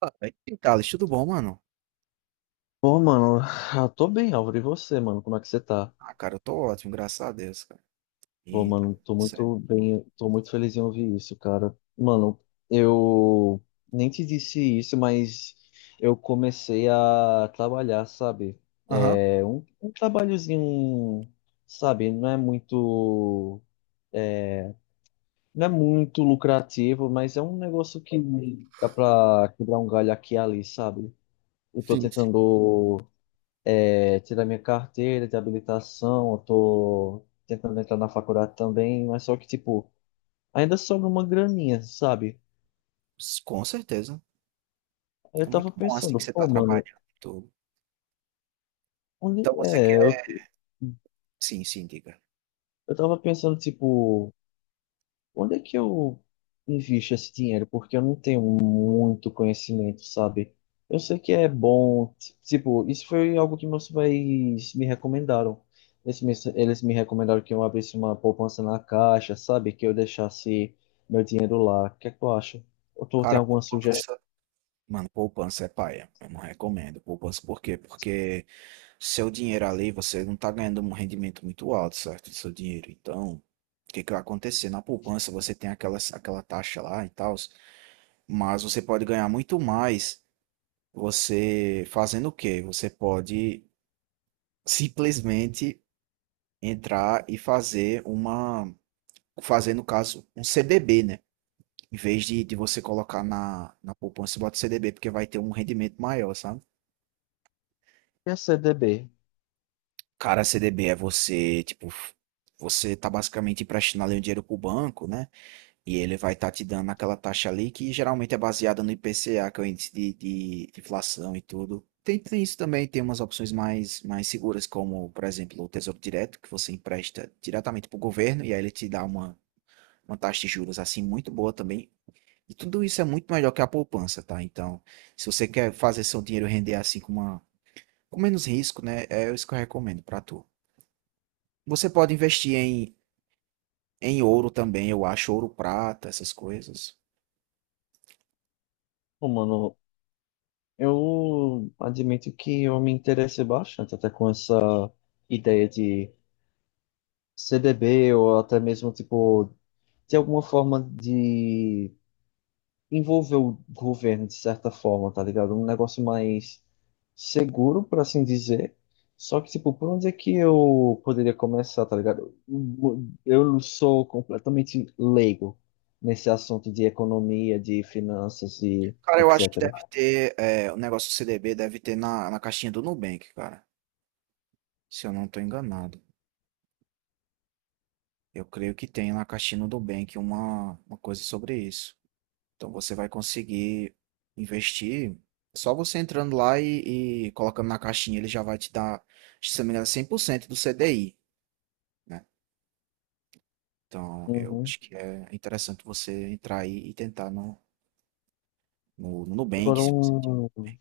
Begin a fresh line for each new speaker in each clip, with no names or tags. Ah, e aí, Thales, tudo bom, mano?
Pô, mano, eu tô bem, Álvaro. E você, mano? Como é que você tá?
Ah, cara, eu tô ótimo, graças a Deus, cara.
Pô,
E tá
mano, tô
certo.
muito bem, tô muito feliz em ouvir isso, cara. Mano, eu nem te disse isso, mas eu comecei a trabalhar, sabe?
Aham,
É um trabalhozinho, sabe? Não é muito, é, não é muito lucrativo, mas é um negócio que dá pra quebrar um galho aqui e ali, sabe? Eu tô
sim, sim,
tentando. É, tirar minha carteira de habilitação, eu tô tentando entrar na faculdade também, mas só que, tipo, ainda sobra uma graninha, sabe?
com certeza.
Aí
É
eu tava
muito bom, assim, que
pensando,
você tá
pô, mano,
trabalhando e tudo.
onde
Então você
é?
quer... Sim, sim, diga.
Eu tava pensando, tipo, onde é que eu invisto esse dinheiro? Porque eu não tenho muito conhecimento, sabe? Eu sei que é bom. Tipo, isso foi algo que meus pais me recomendaram. Eles me recomendaram que eu abrisse uma poupança na Caixa, sabe? Que eu deixasse meu dinheiro lá. O que é que tu acha? Ou tu tem
Cara,
alguma sugestão?
poupança... Mano, poupança é paia. Eu não recomendo poupança. Por quê? Porque seu dinheiro ali, você não tá ganhando um rendimento muito alto, certo? Do seu dinheiro. Então, o que que vai acontecer? Na poupança, você tem aquela taxa lá e tal, mas você pode ganhar muito mais. Você fazendo o quê? Você pode simplesmente entrar e fazer uma, fazer no caso um CDB, né? Em vez de você colocar na poupança, você bota CDB porque vai ter um rendimento maior, sabe?
E a CDB?
Cara, CDB é você, tipo, você tá basicamente emprestando ali o dinheiro pro banco, né? E ele vai estar te dando aquela taxa ali que geralmente é baseada no IPCA, que é o índice de, de inflação e tudo. Tem isso também, tem umas opções mais seguras, como, por exemplo, o Tesouro Direto, que você empresta diretamente para o governo e aí ele te dá uma taxa de juros assim muito boa também. E tudo isso é muito melhor que a poupança, tá? Então, se você quer fazer seu dinheiro render assim com, uma, com menos risco, né? É isso que eu recomendo para tu. Você pode investir em, em ouro também, eu acho, ouro, prata, essas coisas.
Pô, mano, eu admito que eu me interessei bastante até com essa ideia de CDB ou até mesmo, tipo, de alguma forma de envolver o governo de certa forma, tá ligado? Um negócio mais seguro, por assim dizer. Só que, tipo, por onde é que eu poderia começar, tá ligado? Eu sou completamente leigo nesse assunto de economia, de finanças e
Cara, eu acho que
etc.
deve ter, é, o negócio do CDB deve ter na caixinha do Nubank, cara. Se eu não tô enganado. Eu creio que tem na caixinha do Nubank uma coisa sobre isso. Então você vai conseguir investir só você entrando lá e colocando na caixinha, ele já vai te dar, se não me engano, 100% do CDI, né? Então eu
Uhum.
acho que é interessante você entrar aí e tentar no Nubank,
Agora,
se você tiver
um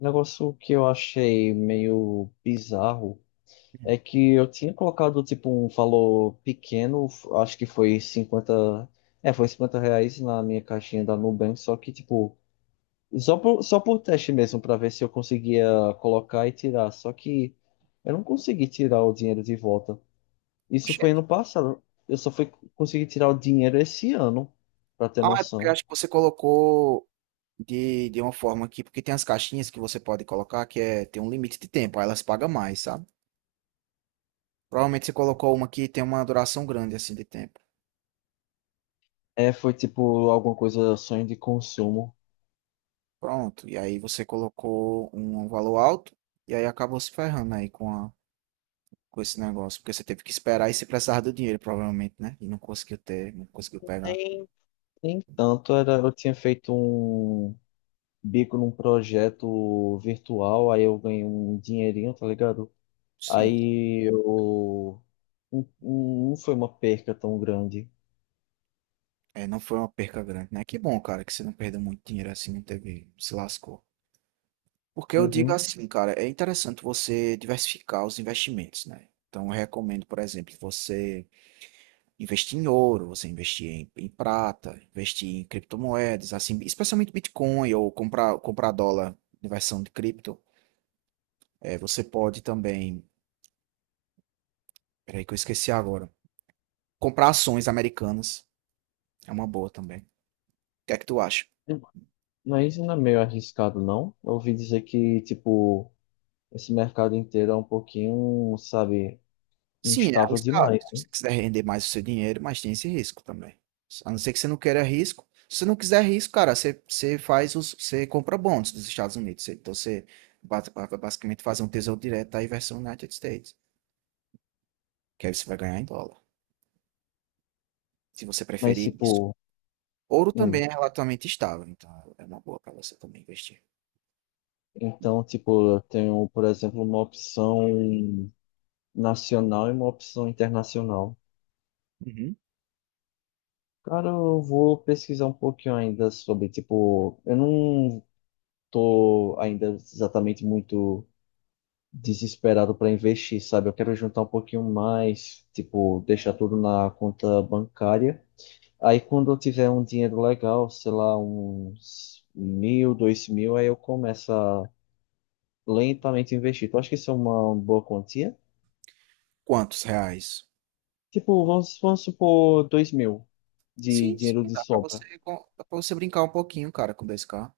negócio que eu achei meio bizarro é que eu tinha colocado, tipo, um valor pequeno, acho que foi 50. É, foi R$ 50 na minha caixinha da Nubank, só que, tipo, só por teste mesmo, pra ver se eu conseguia colocar e tirar. Só que eu não consegui tirar o dinheiro de volta.
com
Isso foi ano
cheque.
passado. Eu só fui conseguir tirar o dinheiro esse ano, pra ter
Ah, é porque eu
noção.
acho que você colocou de uma forma que, porque tem as caixinhas que você pode colocar que é, tem um limite de tempo, aí elas pagam mais, sabe? Provavelmente você colocou uma que tem uma duração grande assim de tempo.
É, foi, tipo, alguma coisa, sonho de consumo.
Pronto, e aí você colocou um valor alto e aí acabou se ferrando aí com a, com esse negócio, porque você teve que esperar e se precisava do dinheiro, provavelmente, né? E não conseguiu ter, não conseguiu pegar.
Nem, nem tanto, era, eu tinha feito um bico num projeto virtual, aí eu ganhei um dinheirinho, tá ligado?
Sim,
Aí eu. Não, não foi uma perca tão grande.
é, não foi uma perca grande, né? Que bom, cara, que você não perdeu muito dinheiro assim, não teve, se lascou. Porque eu digo
Uhum.
assim, cara, é interessante você diversificar os investimentos, né? Então, eu recomendo, por exemplo, você investir em ouro, você investir em, em prata, investir em criptomoedas, assim, especialmente Bitcoin ou comprar, comprar dólar em versão de cripto. É, você pode também, peraí que eu esqueci agora, comprar ações americanas, é uma boa também. O que é que tu acha?
Mas não é meio arriscado, não? Eu ouvi dizer que, tipo, esse mercado inteiro é um pouquinho, sabe,
Sim, é
instável
arriscado.
demais.
Se você quiser render mais o seu dinheiro, mas tem esse risco também. A não ser que você não queira risco. Se você não quiser risco, cara, você, você faz os, você compra bonds dos Estados Unidos. Você... Então você basicamente faz um tesouro direto aí versão United States, que aí você vai ganhar em dólar, se você
Mas,
preferir isso.
tipo,
Ouro também
hum.
é relativamente estável, então é uma boa para você também investir.
Então, tipo, eu tenho, por exemplo, uma opção nacional e uma opção internacional.
Uhum.
Cara, eu vou pesquisar um pouquinho ainda sobre, tipo, eu não tô ainda exatamente muito desesperado para investir, sabe? Eu quero juntar um pouquinho mais, tipo, deixar tudo na conta bancária. Aí quando eu tiver um dinheiro legal, sei lá, uns 1.000, 2.000, aí eu começo a lentamente investir. Tu acha que isso é uma boa quantia?
Quantos reais?
Tipo, vamos supor 2.000 de
Sim,
dinheiro
sim,
de
dá para
sobra.
você, dá pra você brincar um pouquinho, cara, com 2K.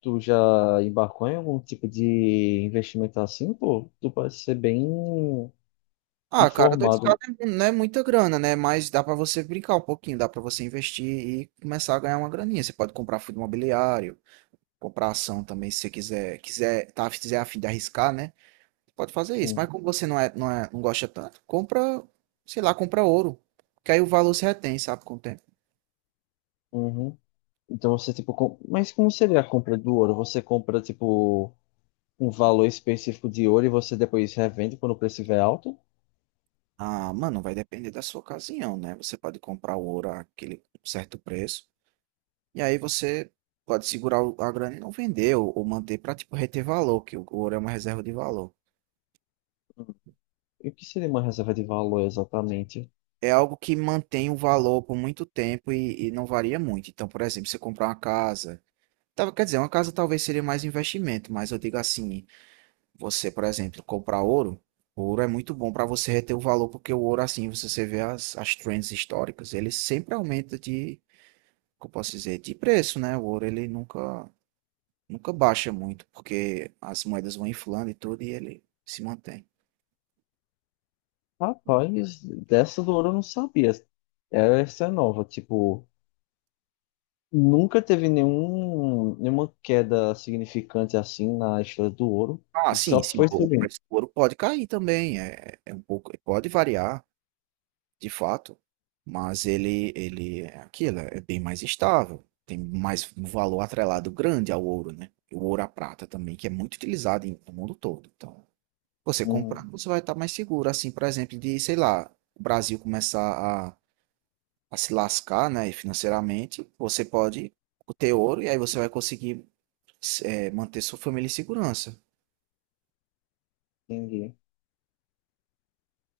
Tu já embarcou em algum tipo de investimento assim, pô? Tu parece ser bem
Ah, cara, dois k
informado.
não é muita grana, né? Mas dá pra você brincar um pouquinho, dá pra você investir e começar a ganhar uma graninha. Você pode comprar fundo imobiliário, comprar ação também, se você quiser, quiser, tá, se quiser a fim de arriscar, né? Pode fazer isso.
Hum.
Mas como você não é, não gosta tanto, compra, sei lá, compra ouro, que aí o valor se retém, sabe, com o tempo.
Uhum. Então você, tipo, com... mas como seria a compra do ouro? Você compra, tipo, um valor específico de ouro e você depois revende quando o preço estiver alto?
Ah, mano, vai depender da sua ocasião, né? Você pode comprar o ouro àquele certo preço, e aí você pode segurar a grana e não vender, ou manter pra, tipo, reter valor, que o ouro é uma reserva de valor.
Hum. E o que seria uma reserva de valor exatamente?
É algo que mantém o valor por muito tempo e não varia muito. Então, por exemplo, você comprar uma casa, tá, quer dizer, uma casa talvez seria mais investimento, mas eu digo assim, você, por exemplo, comprar ouro, ouro é muito bom para você reter o valor, porque o ouro, assim, você vê as, as trends históricas, ele sempre aumenta de, como eu posso dizer, de preço, né? O ouro, ele nunca baixa muito, porque as moedas vão inflando e tudo, e ele se mantém.
Rapaz, dessa do ouro eu não sabia. Essa é nova, tipo, nunca teve nenhum, nenhuma queda significante assim na história do ouro.
Ah,
Ele
sim,
só
sim,
foi
o
subindo.
preço do ouro pode cair também, é, é um pouco, pode variar. De fato, mas ele é aquilo, é bem mais estável, tem mais um valor atrelado grande ao ouro, né? E o ouro à prata também, que é muito utilizado no mundo todo. Então, você comprar,
Hum,
você vai estar mais seguro, assim, por exemplo, de, sei lá, o Brasil começar a se lascar, né, financeiramente, você pode ter ouro e aí você vai conseguir eh, manter sua família em segurança.
entendi.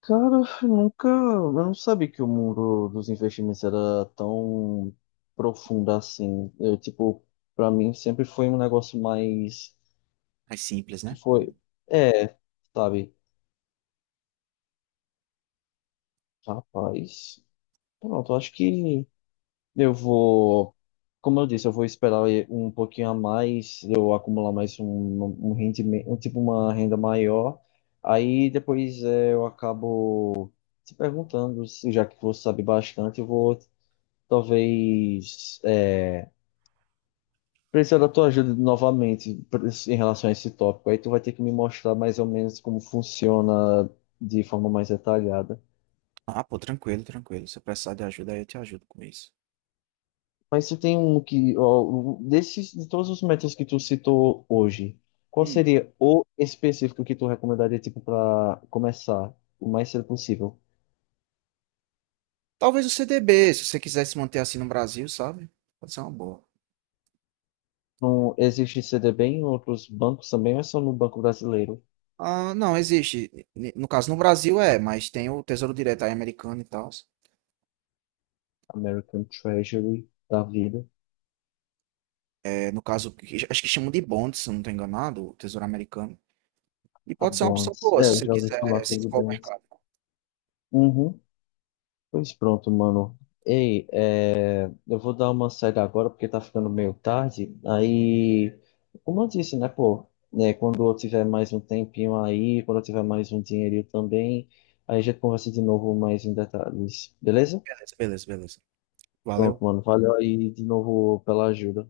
Cara, eu nunca. Eu não sabia que o mundo dos investimentos era tão profundo assim. Eu, tipo, pra mim sempre foi um negócio mais.
Mais simples,
Que
né?
foi. É, sabe? Rapaz. Pronto, eu acho que eu vou. Como eu disse, eu vou esperar um pouquinho a mais, eu acumular mais um rendimento, um, tipo, uma renda maior. Aí depois é, eu acabo se perguntando, já que você sabe bastante, eu vou. Talvez é, precisar da tua ajuda novamente em relação a esse tópico. Aí tu vai ter que me mostrar mais ou menos como funciona de forma mais detalhada.
Ah, pô, tranquilo, tranquilo. Se eu precisar de ajuda, aí eu te ajudo com isso.
Mas se tem um que, ó, desses, de todos os métodos que tu citou hoje, qual
Hum.
seria o específico que tu recomendaria, tipo, para começar o mais cedo possível?
Talvez o CDB, se você quiser se manter assim no Brasil, sabe? Pode ser uma boa.
Não existe CDB em outros bancos também, ou é só no Banco Brasileiro?
Ah, não, existe. No caso, no Brasil é, mas tem o Tesouro Direto aí americano e tal.
American Treasury da vida.
É, no caso, acho que chamam de bonds, se eu não estou enganado, o Tesouro Americano. E
A
pode ser uma opção
Bonds.
boa,
É,
se
eu
você
já ouvi falar
quiser se
sobre
for ao
Bonds.
mercado.
Uhum. Pois pronto, mano. Ei, é, eu vou dar uma saída agora porque tá ficando meio tarde. Aí, como eu disse, né, pô, né, quando eu tiver mais um tempinho aí, quando eu tiver mais um dinheirinho também, aí a gente conversa de novo mais em detalhes, beleza?
Beleza, beleza, beleza. Valeu.
Pronto, mano. Valeu aí de novo pela ajuda.